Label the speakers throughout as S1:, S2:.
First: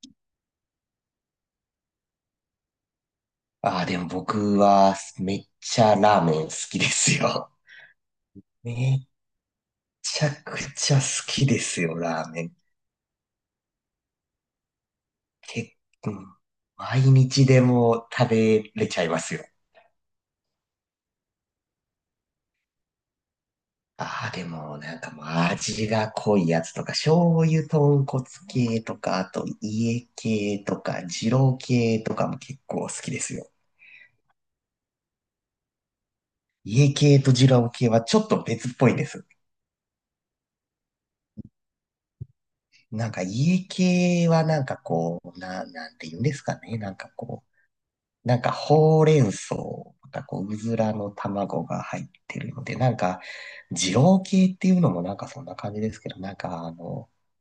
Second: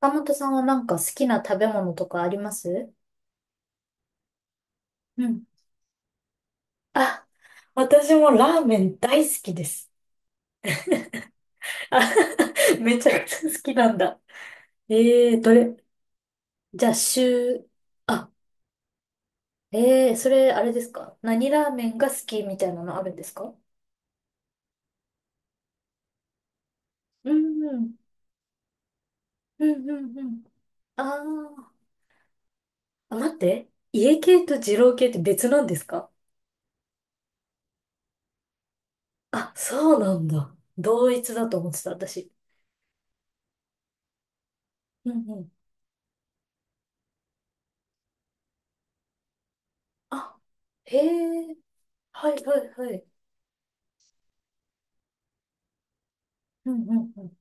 S1: 岡本さんはなんか好きな食べ物とかあります？
S2: ああ、でも僕は
S1: う
S2: め
S1: ん。
S2: っちゃラーメン好きです
S1: あ、
S2: よ。
S1: 私も ラーメ
S2: め
S1: ン
S2: っ
S1: 大好きです。
S2: ちゃくちゃ好きですよ、
S1: あ、
S2: ラーメン。
S1: めちゃくちゃ好きなんだ。ええー、ど
S2: 結
S1: れ、
S2: 構、
S1: じゃあ、
S2: 毎日で
S1: 週、
S2: も
S1: あ、
S2: 食べれちゃいますよ。
S1: ええー、それ、あれですか？何ラーメンが好きみたいなのあるんですか？
S2: ああ、でももう味が濃いやつとか、
S1: う
S2: 醤
S1: ん
S2: 油
S1: うん、
S2: 豚骨系とか、あと
S1: うんう
S2: 家
S1: んうん。
S2: 系とか、
S1: あ
S2: 二郎
S1: ー、
S2: 系とかも結構好き
S1: あ、
S2: で
S1: 待
S2: す
S1: っ
S2: よ。
S1: て。家系と二郎系って別なんですか？
S2: 家系と二郎系はちょっと別っぽいです。
S1: あ、そうなんだ。同一だと思ってた、私。
S2: 家系は
S1: うんうん。
S2: なんて言うんですかね。ほうれん草、
S1: あ、
S2: うずら
S1: へ
S2: の
S1: え、
S2: 卵が入っ
S1: は
S2: て
S1: い
S2: る
S1: は
S2: の
S1: い
S2: で、
S1: はい。
S2: 二郎系っていうのもそんな感じですけど、
S1: うんうんうん。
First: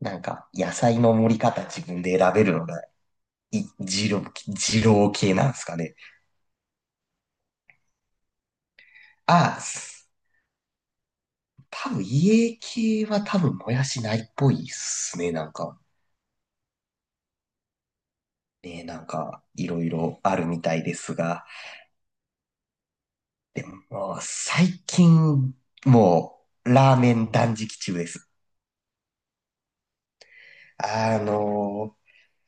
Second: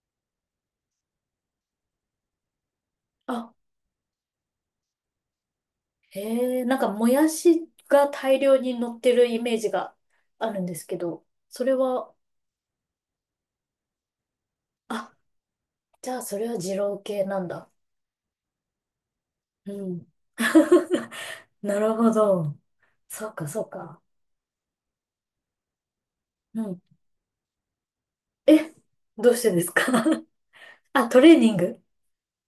S2: 野菜の盛り方自分で選べるのが、
S1: あ、
S2: い、二郎、二郎系なんですかね。
S1: へえ、なんかもやしが大量に乗ってるイメ
S2: あ
S1: ー
S2: あ、
S1: ジが
S2: す
S1: あるんですけど、それ
S2: 多分
S1: は、
S2: 家系は多分もやしないっぽいっ
S1: あ、
S2: すね。
S1: じゃあそれは二郎系なんだ。
S2: ね、い
S1: う
S2: ろい
S1: ん。
S2: ろあるみたいで すが、
S1: なるほど。そうか、そうか。
S2: もう最近、も
S1: うん。
S2: ラーメン断食中です。
S1: え、どうしてですか？ あ、
S2: あ
S1: トレーニング。
S2: の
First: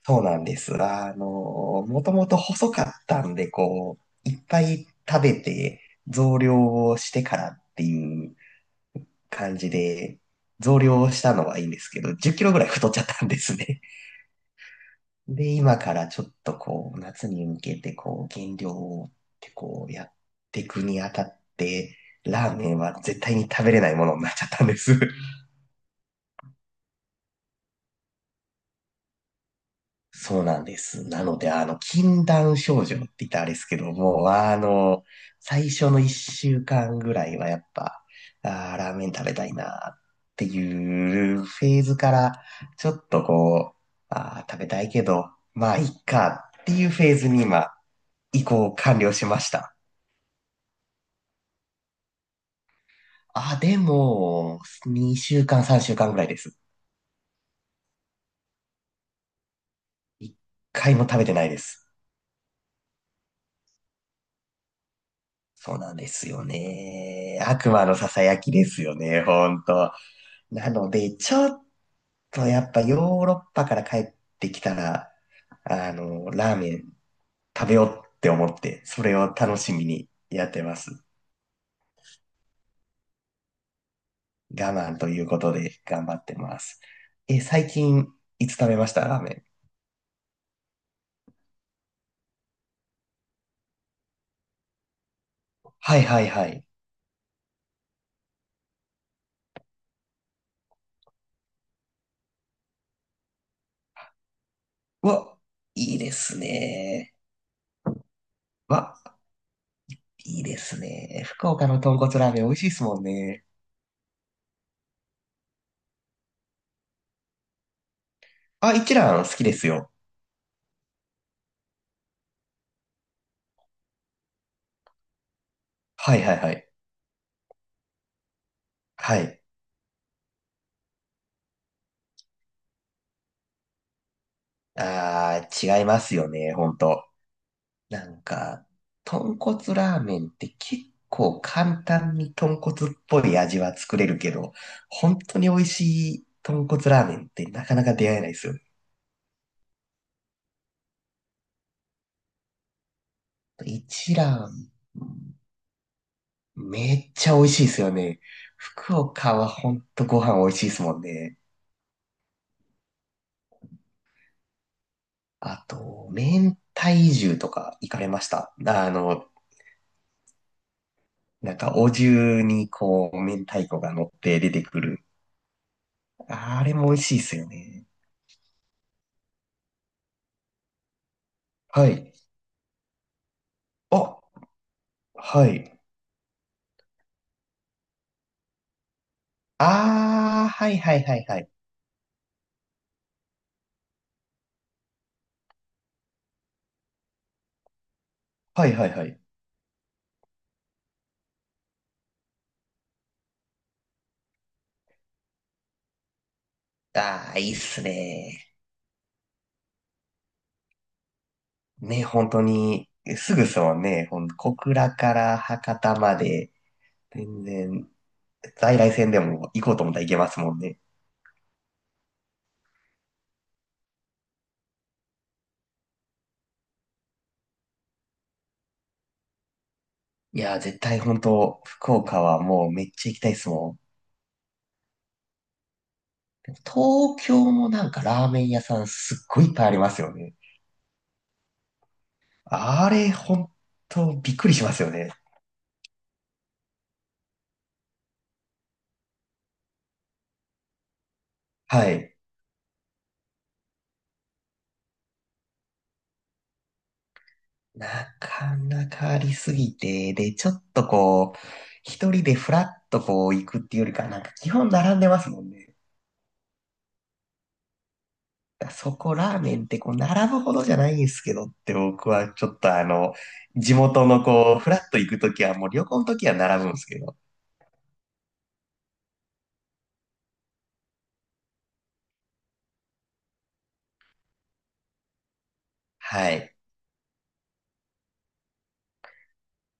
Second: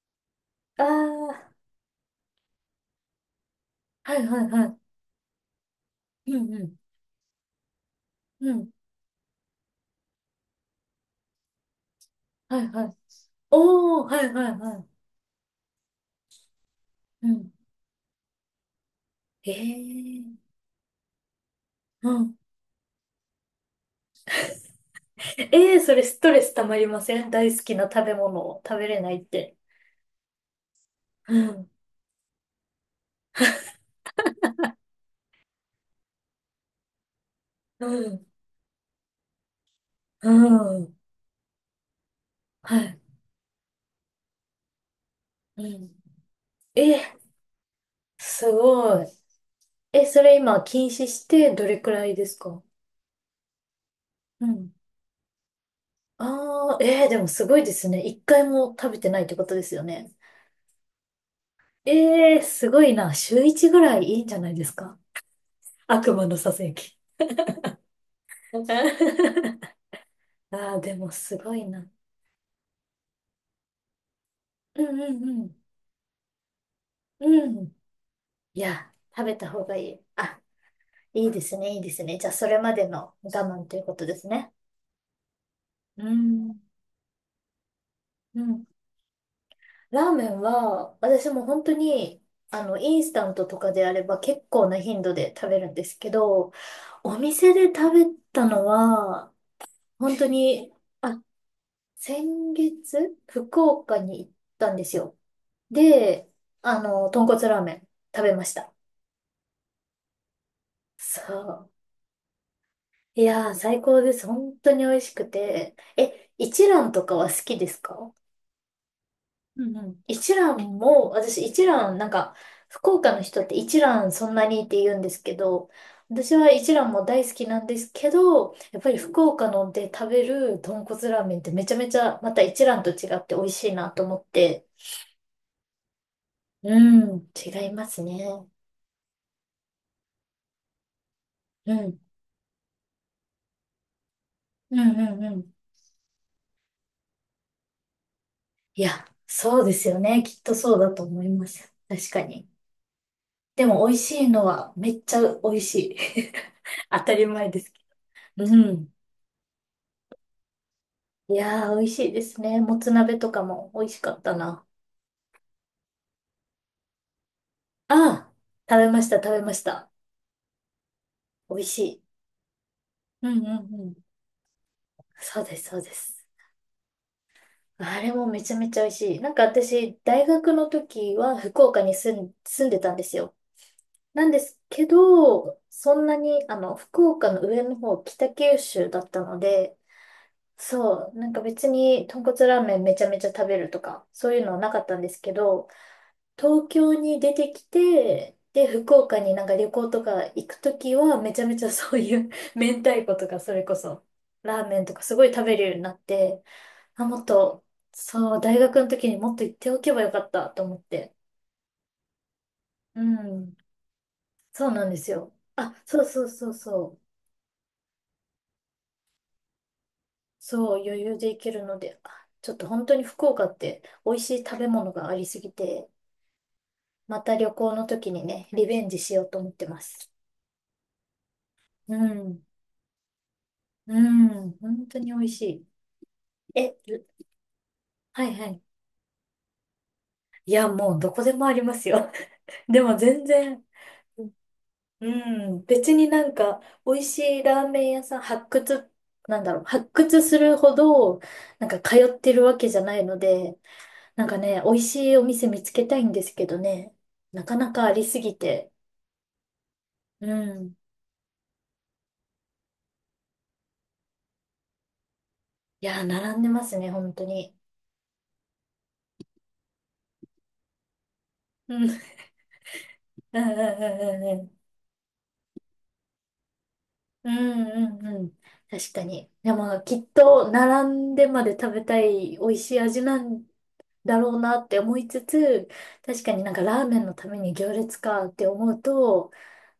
S2: そうなんです。
S1: ああ、
S2: もともと細かったんで、
S1: はい
S2: いっ
S1: はい
S2: ぱ
S1: は
S2: い食べて
S1: い。う
S2: 増
S1: ん
S2: 量
S1: うん。
S2: をしてからっていう
S1: うん。
S2: 感じで、増量をしたのはいいんですけど、10キロ
S1: は
S2: ぐら
S1: い
S2: い
S1: は
S2: 太っ
S1: い。
S2: ちゃったんですね。
S1: おー、はいはいはい。
S2: で、今からちょっと
S1: う
S2: 夏に
S1: ん。
S2: 向けて減量をっ
S1: へ
S2: てこう、やっ
S1: え。
S2: ていくにあたって、
S1: うん。
S2: ラーメンは絶対に食べれないものになっちゃったんです。
S1: ええー、それストレスたまりません？大好きな食べ物を食べれないって。
S2: そうなんです。な
S1: う
S2: ので、
S1: ん、
S2: 禁断症状って言ったらあれですけども、最初の一週間ぐらいはやっ
S1: う
S2: ぱ、
S1: ん、
S2: あーラーメン食べたいなっ
S1: う
S2: て
S1: ん、
S2: いうフェーズから、
S1: は
S2: ちょ
S1: い。
S2: っとこう、あー食べたいけど、
S1: う
S2: まあ、いっ
S1: ん。
S2: かって
S1: え
S2: いうフェー
S1: ー、
S2: ズに今、移
S1: す
S2: 行完
S1: ごい。
S2: 了しました。
S1: え、それ今禁止してどれくらいですか？
S2: あ、で
S1: う
S2: も、
S1: ん。
S2: 2週間、3週間ぐらいです。
S1: ああ、でもすごいですね。一回も食べてないってことですよね。
S2: 1回も食べてないです。
S1: ええー、すごいな。週一ぐらいいいんじゃないですか？
S2: そうなんで
S1: 悪魔
S2: す
S1: の
S2: よ
S1: ささやき。
S2: ね。悪魔のささやきですよね、ほ んと。な
S1: ああ、
S2: の
S1: でも
S2: で、ち
S1: す
S2: ょ
S1: ごい
S2: っ
S1: な。
S2: とやっぱヨーロッパから帰ってきた
S1: うんう
S2: ら、
S1: んうん。
S2: ラーメン
S1: う
S2: 食
S1: ん。
S2: べようって思っ
S1: い
S2: て、
S1: や、
S2: それ
S1: 食
S2: を
S1: べた
S2: 楽
S1: 方
S2: し
S1: が
S2: み
S1: いい。
S2: に
S1: あ、
S2: やってます。
S1: いいですね、いいですね。じゃあ、それまでの我慢ということですね。
S2: 我慢ということで頑
S1: う
S2: 張って
S1: ん、
S2: ます。え、最近
S1: う
S2: いつ
S1: ん。
S2: 食べましたラーメン。
S1: ラーメンは、私も本当に、あの、インスタントとかであれば結構な頻度で食べるんです
S2: はい
S1: け
S2: はいは
S1: ど、
S2: い。
S1: お店で食べたのは、本当に、あ、先月、福岡に行ったんです
S2: う
S1: よ。
S2: わ、いいで
S1: で、
S2: す
S1: あの、
S2: ね。
S1: 豚骨ラーメン食べました。
S2: わ、いいです
S1: そ
S2: ね。福岡
S1: う。
S2: の豚骨ラーメン美味しいですもん
S1: い
S2: ね。
S1: やー、最高です。本当に美味しくて。え、一蘭とかは好きですか？
S2: あ、一蘭好きで
S1: う
S2: す
S1: んう
S2: よ。
S1: ん。一蘭も、私一蘭、なんか、福岡の人って一蘭そんなにって言うんですけど、
S2: はい
S1: 私
S2: はい
S1: は
S2: はい。
S1: 一蘭も大好きなんですけど、やっぱり
S2: は
S1: 福
S2: い。
S1: 岡ので食べる豚骨ラーメンってめちゃめちゃまた一蘭と違って美味しいなと思って、
S2: あー、違いますよね、ほん
S1: う
S2: と。
S1: ん、違います
S2: なん
S1: ね。
S2: か、豚骨ラーメンって結構
S1: う
S2: 簡
S1: ん、
S2: 単に豚骨っぽい味は作れるけど、
S1: うん、う
S2: 本
S1: ん、う
S2: 当に
S1: ん。
S2: 美味しい豚骨ラーメンってなかなか出会えないですよね。
S1: いや、そうですよね。きっとそうだと思います。確かに。で
S2: 一
S1: も美味しいの
S2: 蘭、
S1: はめっちゃ美味しい。
S2: め
S1: 当
S2: っ
S1: たり
S2: ちゃ美
S1: 前
S2: 味
S1: で
S2: しいで
S1: すけ
S2: すよね。
S1: ど。うん。
S2: 福岡はほんとご飯美味しいですもん
S1: い
S2: ね。
S1: やー、美味しいですね。もつ鍋とかも美味しかったな。
S2: あと、明太重とか行かれまし
S1: ああ、
S2: た。
S1: 食べました、食べました。美味し
S2: お
S1: い。
S2: 重にこう、
S1: うん
S2: 明
S1: うん
S2: 太子
S1: う
S2: が
S1: ん。
S2: 乗って出てくる。
S1: そうです、そうです。
S2: あれも美味しいですよね。
S1: あれもめちゃめちゃ美味しい。なんか私、大学の時は福岡
S2: は
S1: に
S2: い。
S1: 住んでたんですよ。
S2: あ、
S1: なんですけ
S2: は
S1: ど、
S2: い。
S1: そんなに、あの、福岡の上の方、北九州だったので、
S2: ああ、はいはい
S1: そ
S2: は
S1: う、
S2: い
S1: なん
S2: は
S1: か
S2: い。
S1: 別に豚骨ラーメンめちゃめちゃ食べるとか、そういうのはなかったんですけど、東京に出てきて、で、
S2: はいはい
S1: 福
S2: は
S1: 岡
S2: い。
S1: になんか旅行とか行くときは、めちゃめちゃ そういう 明太子とか、それこそ、ラーメンとかすごい食べるようになって、あ、もっ
S2: ああ、いいっ
S1: と、
S2: す
S1: そう、
S2: ね。
S1: 大学の時にもっと行っておけばよかったと思って。
S2: ね、本当に、
S1: う
S2: すぐっ
S1: ん、
S2: すもんね。ほん、小
S1: そうなん
S2: 倉
S1: です
S2: か
S1: よ。
S2: ら
S1: あ、
S2: 博多
S1: そう
S2: ま
S1: そうそ
S2: で、
S1: うそう。
S2: 全然、在来線でも行こうと思ったら行けますもん
S1: そ
S2: ね。
S1: う、余裕で行けるので、あ、ちょっと本当に福岡って美味しい食べ物がありすぎて、また旅行の時にね、リベンジしようと思ってます。
S2: いやー、絶対本当、福
S1: う
S2: 岡は
S1: ん。
S2: もうめっちゃ行きたいっすもん。
S1: うん、本当に美味しい。え、
S2: 東京も
S1: は
S2: ラー
S1: い
S2: メ
S1: は
S2: ン
S1: い。
S2: 屋さんすっごいいっぱいありますよね。
S1: いや、もうどこでもありますよ。で
S2: あ
S1: も
S2: れ、
S1: 全
S2: 本
S1: 然、
S2: 当びっくりしますよ
S1: う
S2: ね。
S1: ん、別になんか、美味しいラーメン屋さん発掘、なんだろう、発掘するほど、なんか
S2: は
S1: 通
S2: い。
S1: ってるわけじゃないので、なんかね、美味しいお店見つけたいんですけどね、なかなか
S2: な
S1: ありすぎ
S2: か
S1: て、
S2: なかありすぎて、
S1: う
S2: で、ちょっ
S1: ん。
S2: とこう、一人でフラッとこう行くっていうよりか、基本並んでますもんね。
S1: いや、並んでますね、本当に。
S2: だからそこラーメンってこう、並ぶほどじゃないんですけどって
S1: うん、うん、
S2: 僕はちょっと
S1: うん、うん、
S2: 地元の
S1: うん。う
S2: こ
S1: ん
S2: う、フラッと行くときはもう旅行のときは並ぶんですけど、
S1: うんうんうん。確かに。でも、きっと、並んでまで食べたい美味しい味なんだろうなって思いつつ、確
S2: は
S1: かになん
S2: い。
S1: かラーメンのために行列かって思うと、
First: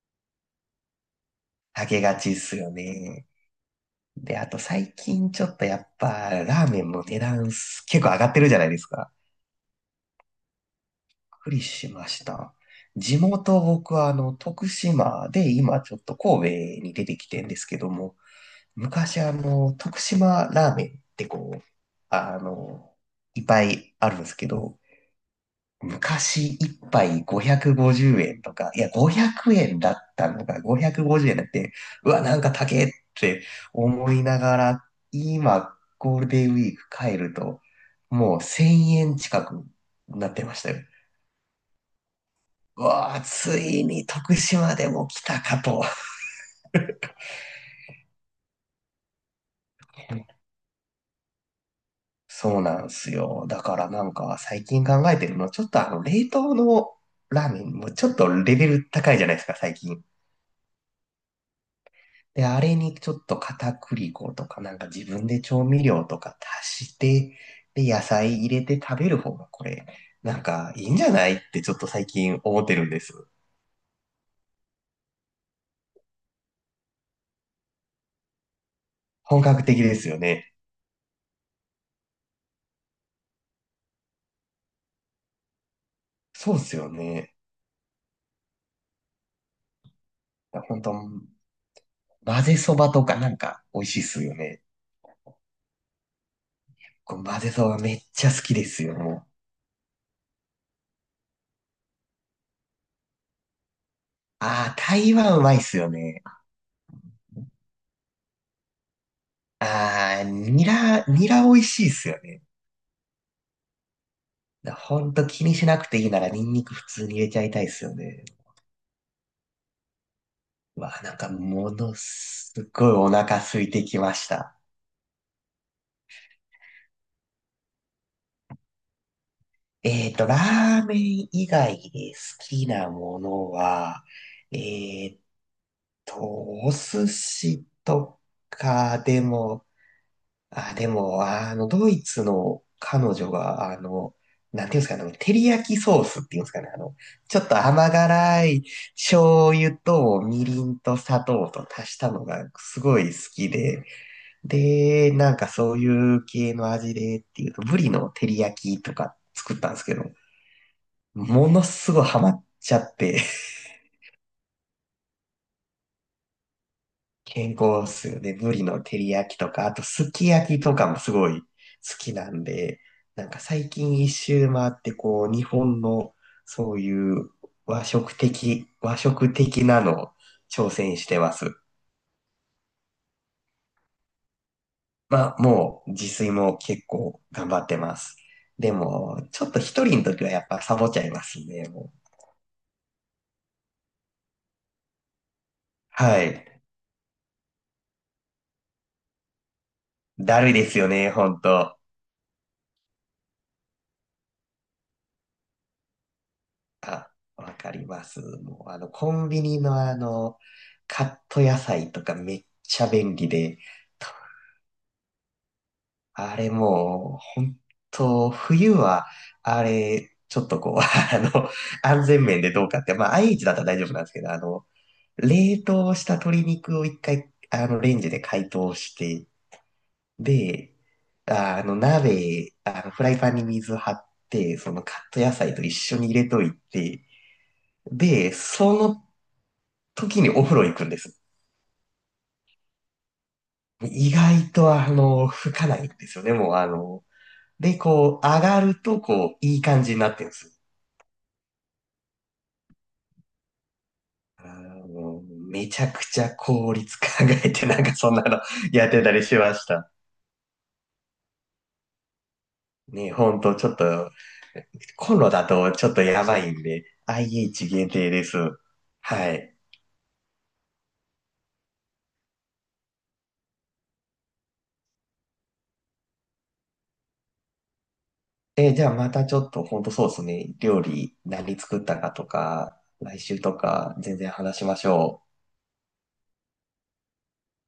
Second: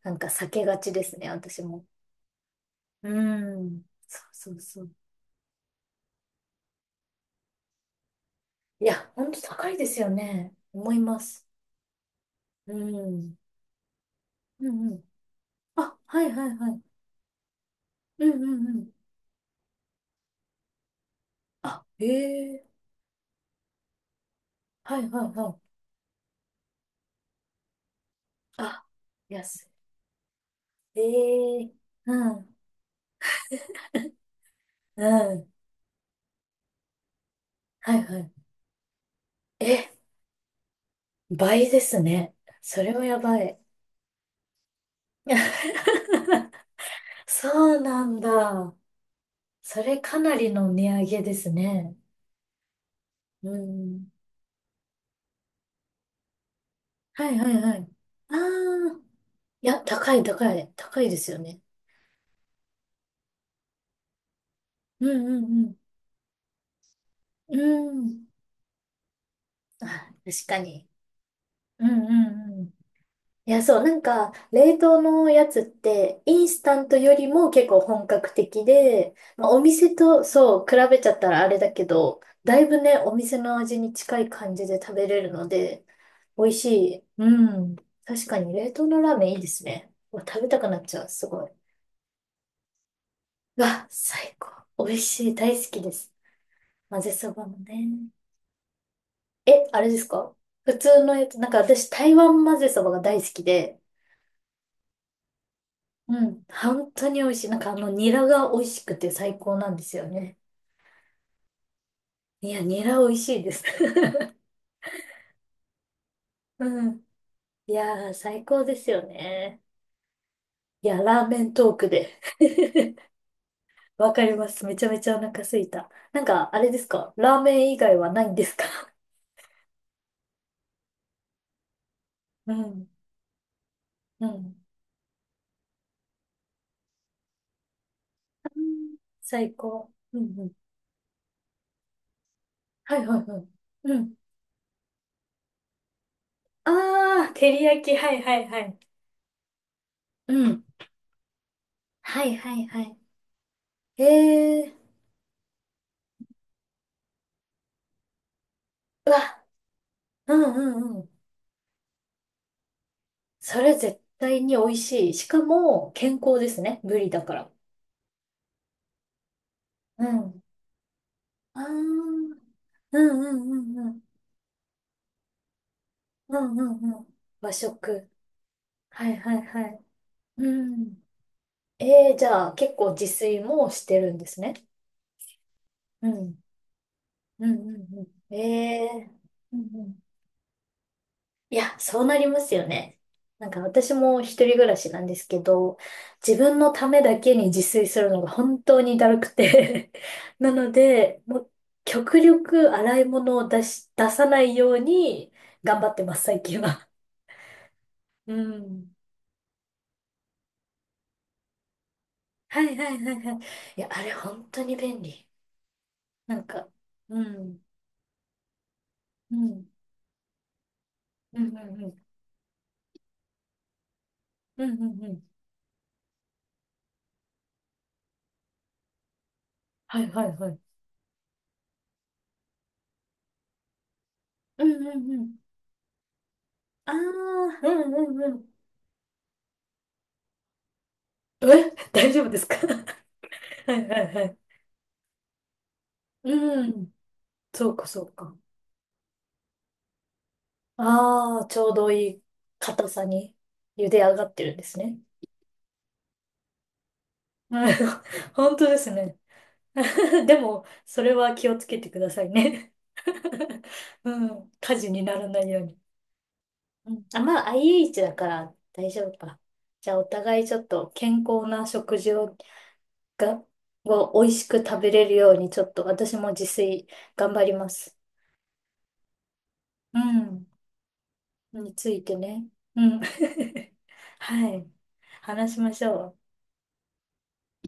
S1: なんか避けがちですね、私も。
S2: あげがちっすよ
S1: う
S2: ね。
S1: ん。そう
S2: で、あ
S1: そ
S2: と
S1: うそう。
S2: 最近ちょっとやっぱラーメンの値段結構上がってるじゃないで
S1: い
S2: す
S1: や、
S2: か。
S1: ほんと高いですよね。思います。
S2: くりしました。
S1: う
S2: 地
S1: ん。
S2: 元、僕は徳
S1: うんうん。
S2: 島で、今ちょ
S1: あ、
S2: っと
S1: はいは
S2: 神
S1: いはい。
S2: 戸に出てきてんですけども、
S1: うんうんうん。
S2: 昔徳島ラーメンってこう、あ
S1: あ、ええ、
S2: の、いっぱいあるんですけど、
S1: はいはいはい。
S2: 昔一杯550円とか、い
S1: あ、
S2: や、500
S1: 安
S2: 円だったのが
S1: い。
S2: 550円だっ
S1: ええ、
S2: て、うわ、
S1: う
S2: なんか
S1: ん。
S2: 高えって思いながら、
S1: うん、
S2: 今、ゴールデンウィーク帰ると、
S1: はいはい。
S2: もう1000円近く
S1: え、
S2: なってましたよ。
S1: 倍ですね。
S2: う
S1: それは
S2: わ
S1: や
S2: あ、
S1: ばい。
S2: ついに徳島でも来たかと。
S1: そうなんだ。それかなりの値上げですね。
S2: そうなんすよ。
S1: う
S2: だからな
S1: ん。
S2: んか最近考えてるの、ちょっとあの冷凍の
S1: はい
S2: ラ
S1: は
S2: ー
S1: い
S2: メン
S1: はい。
S2: もちょっと
S1: あ
S2: レベル
S1: あ、
S2: 高いじゃないですか、
S1: い
S2: 最
S1: や、
S2: 近。
S1: 高い高い。高いですよね。
S2: で、あれにちょっと片栗粉とかなんか
S1: う
S2: 自
S1: ん
S2: 分で調
S1: うん
S2: 味料とか足して、
S1: うん。
S2: で、
S1: う
S2: 野
S1: ん。
S2: 菜入れて食べる方がこ
S1: あ、
S2: れ、なん
S1: 確か
S2: かい
S1: に。
S2: いんじゃないってちょっ
S1: う
S2: と
S1: ん
S2: 最
S1: う
S2: 近
S1: ん
S2: 思
S1: う
S2: っ
S1: ん。
S2: てるんです。
S1: いや、そう、なんか、冷凍のやつって、インスタントよりも結構本格的で、
S2: 本
S1: まあ、お
S2: 格的で
S1: 店
S2: すよ
S1: と、
S2: ね。
S1: そう、比べちゃったらあれだけど、だいぶね、お店の味に近い感じで食べれるので、美味
S2: そうっ
S1: し
S2: すよ
S1: い。う
S2: ね。
S1: ん。確かに、冷凍のラーメンいいですね。うわ、食べたくなっ
S2: 本当
S1: ちゃう、すごい。
S2: 混ぜそばとかなん
S1: う
S2: か美味
S1: わ、
S2: しいっす
S1: 最
S2: よね。
S1: 高。美味しい、大好きです。混ぜ
S2: こう
S1: そ
S2: 混
S1: ば
S2: ぜ
S1: も
S2: そば
S1: ね。
S2: めっちゃ好きですよ、もう。
S1: え、あれですか？普通のやつ、なんか私、台湾混ぜそばが大好きで、
S2: ああ、台湾うまいっすよ
S1: う
S2: ね。
S1: ん。本当に美味しい。なんかあの、ニラが美味しくて最高なんですよ
S2: ああ、
S1: ね。
S2: ニラ、ニラ美味しいっすよね。
S1: いや、ニラ美味しいです。
S2: だほんと気にしなくていいならニンニク
S1: う
S2: 普
S1: ん。
S2: 通に入れちゃいたいっ
S1: い
S2: すよ
S1: やー、
S2: ね。
S1: 最高ですよね。い
S2: わ
S1: や、
S2: あ、なん
S1: ラー
S2: か
S1: メント
S2: も
S1: ーク
S2: の
S1: で。
S2: すごい お腹空いてき
S1: わ
S2: ま
S1: か
S2: し
S1: りま
S2: た。
S1: す。めちゃめちゃお腹すいた。なんか、あれですか？ラーメン以外はないんですか？
S2: ラーメン以外で好
S1: う
S2: き
S1: ん。
S2: なものは、
S1: うん。
S2: えっと、お寿司とかで
S1: 最
S2: も
S1: 高。うんうん。
S2: あ、でも、ドイツの
S1: は
S2: 彼
S1: いはい
S2: 女
S1: はい。
S2: が、
S1: うん。
S2: なんていうんですかね、あの照り焼きソースっていうんですかね、
S1: ああ、
S2: ちょっ
S1: 照
S2: と
S1: り焼
S2: 甘
S1: き。はいは
S2: 辛
S1: いは
S2: い
S1: い。
S2: 醤油とみ
S1: う
S2: り
S1: ん。
S2: んと砂糖と足した
S1: は
S2: の
S1: い
S2: が
S1: はい
S2: す
S1: はい。
S2: ごい好きで、
S1: ええ
S2: で、そういう系の味でっていうと、ブリの照り焼きと
S1: ー。う
S2: か
S1: わ。
S2: 作ったんですけど、
S1: うんうん。
S2: ものすごいハマっちゃって、
S1: それ絶対に美味しい。しかも、健康ですね。ブリだから。
S2: 健康っすよね。ブリの照り焼きとか、あと
S1: う
S2: すき
S1: ん。
S2: 焼きとかもすごい好
S1: ああ、う
S2: きな
S1: ん
S2: んで、
S1: うん
S2: なんか
S1: う
S2: 最
S1: んう
S2: 近
S1: ん。
S2: 一周回ってこう、日本の
S1: うんう
S2: そう
S1: んうん。
S2: いう
S1: 和
S2: 和
S1: 食。
S2: 食的、和
S1: はいは
S2: 食
S1: い
S2: 的
S1: は
S2: な
S1: い。
S2: のを
S1: う
S2: 挑戦
S1: ん。
S2: してます。
S1: えー、じゃあ結構自炊もしてるんですね。
S2: まあもう自
S1: う
S2: 炊
S1: ん。
S2: も結構
S1: う
S2: 頑
S1: ん
S2: 張っ
S1: う
S2: て
S1: ん
S2: ま
S1: う
S2: す。
S1: ん。
S2: で
S1: えー。
S2: も、ちょっ
S1: う
S2: と
S1: んう
S2: 一
S1: ん。
S2: 人の時はやっぱサボっちゃいます
S1: い
S2: ね、
S1: や、
S2: も
S1: そう
S2: う。
S1: なりますよね。なんか私も一人暮らしなんですけど、
S2: は
S1: 自
S2: い。
S1: 分のためだけに自炊するのが本当にだるくて
S2: だる
S1: な
S2: いで
S1: の
S2: すよね、
S1: で、
S2: ほ
S1: も
S2: ん
S1: う
S2: と。
S1: 極力洗い物を出さないように頑張ってます、最近は。
S2: あ、わかります。
S1: う
S2: もう、
S1: ん。
S2: コンビニのカット野菜とかめっ
S1: はい
S2: ちゃ
S1: はいは
S2: 便
S1: い
S2: 利
S1: はい。
S2: で、
S1: いや、あれ本当に便利。
S2: あ
S1: なん
S2: れ
S1: か、
S2: もう、
S1: う
S2: 本
S1: ん、
S2: 当冬は、
S1: う
S2: あ
S1: ん、
S2: れ、ちょっとこう、
S1: うん、うん、
S2: 安全面でどうかって、まあ、IH だったら大丈夫なんですけど、
S1: うん、うん、うんうん。
S2: 冷凍した鶏肉を一回、レンジで解凍して、
S1: はいはいはい。
S2: で、ああの、鍋、あの、フライパンに水張って、
S1: うん、
S2: その
S1: う
S2: カ
S1: ん、
S2: ッ
S1: う
S2: ト野
S1: ん。
S2: 菜と一緒に入れとい
S1: ああ、う
S2: て、
S1: ん、うん、う
S2: で、
S1: ん。
S2: その時にお風呂行くんです。
S1: え、大丈夫ですか？ はいは
S2: 意
S1: いはい。
S2: 外と吹かないんですよね、もうあ
S1: うん。
S2: の、
S1: そう
S2: で、
S1: か、そう
S2: こう、
S1: か。
S2: 上がると、こう、いい感じになってるんです。
S1: ああ、ちょうどいい硬さに茹で上がって
S2: あ
S1: るんですね。
S2: のめちゃくちゃ効率考え
S1: う
S2: て、
S1: ん。
S2: なんかそんな の
S1: 本当 で
S2: や
S1: す
S2: ってた
S1: ね。
S2: りしました。
S1: でも、それは気をつけてくださいね。
S2: ね、ほんと、ちょっ と、
S1: うん。火事にな
S2: コン
S1: ら
S2: ロ
S1: な
S2: だ
S1: いよう
S2: と
S1: に。
S2: ちょっとやばいんで、
S1: うん、あ、まあ、
S2: IH 限
S1: IH
S2: 定
S1: だ
S2: で
S1: か
S2: す。
S1: ら大丈夫
S2: は
S1: か。
S2: い。
S1: じゃあ、お互いちょっと健康な食事を、が、を美味しく食べれるように、ちょっと私も自炊頑張ります。
S2: え、じゃあまたちょっと、ほんと
S1: う
S2: そうです
S1: ん。
S2: ね、料理何
S1: に
S2: 作っ
S1: つ
S2: た
S1: い
S2: か
S1: て
S2: と
S1: ね。う
S2: か、
S1: ん。
S2: 来週とか、全 然
S1: は
S2: 話し
S1: い。
S2: ましょう。
S1: 話しましょう。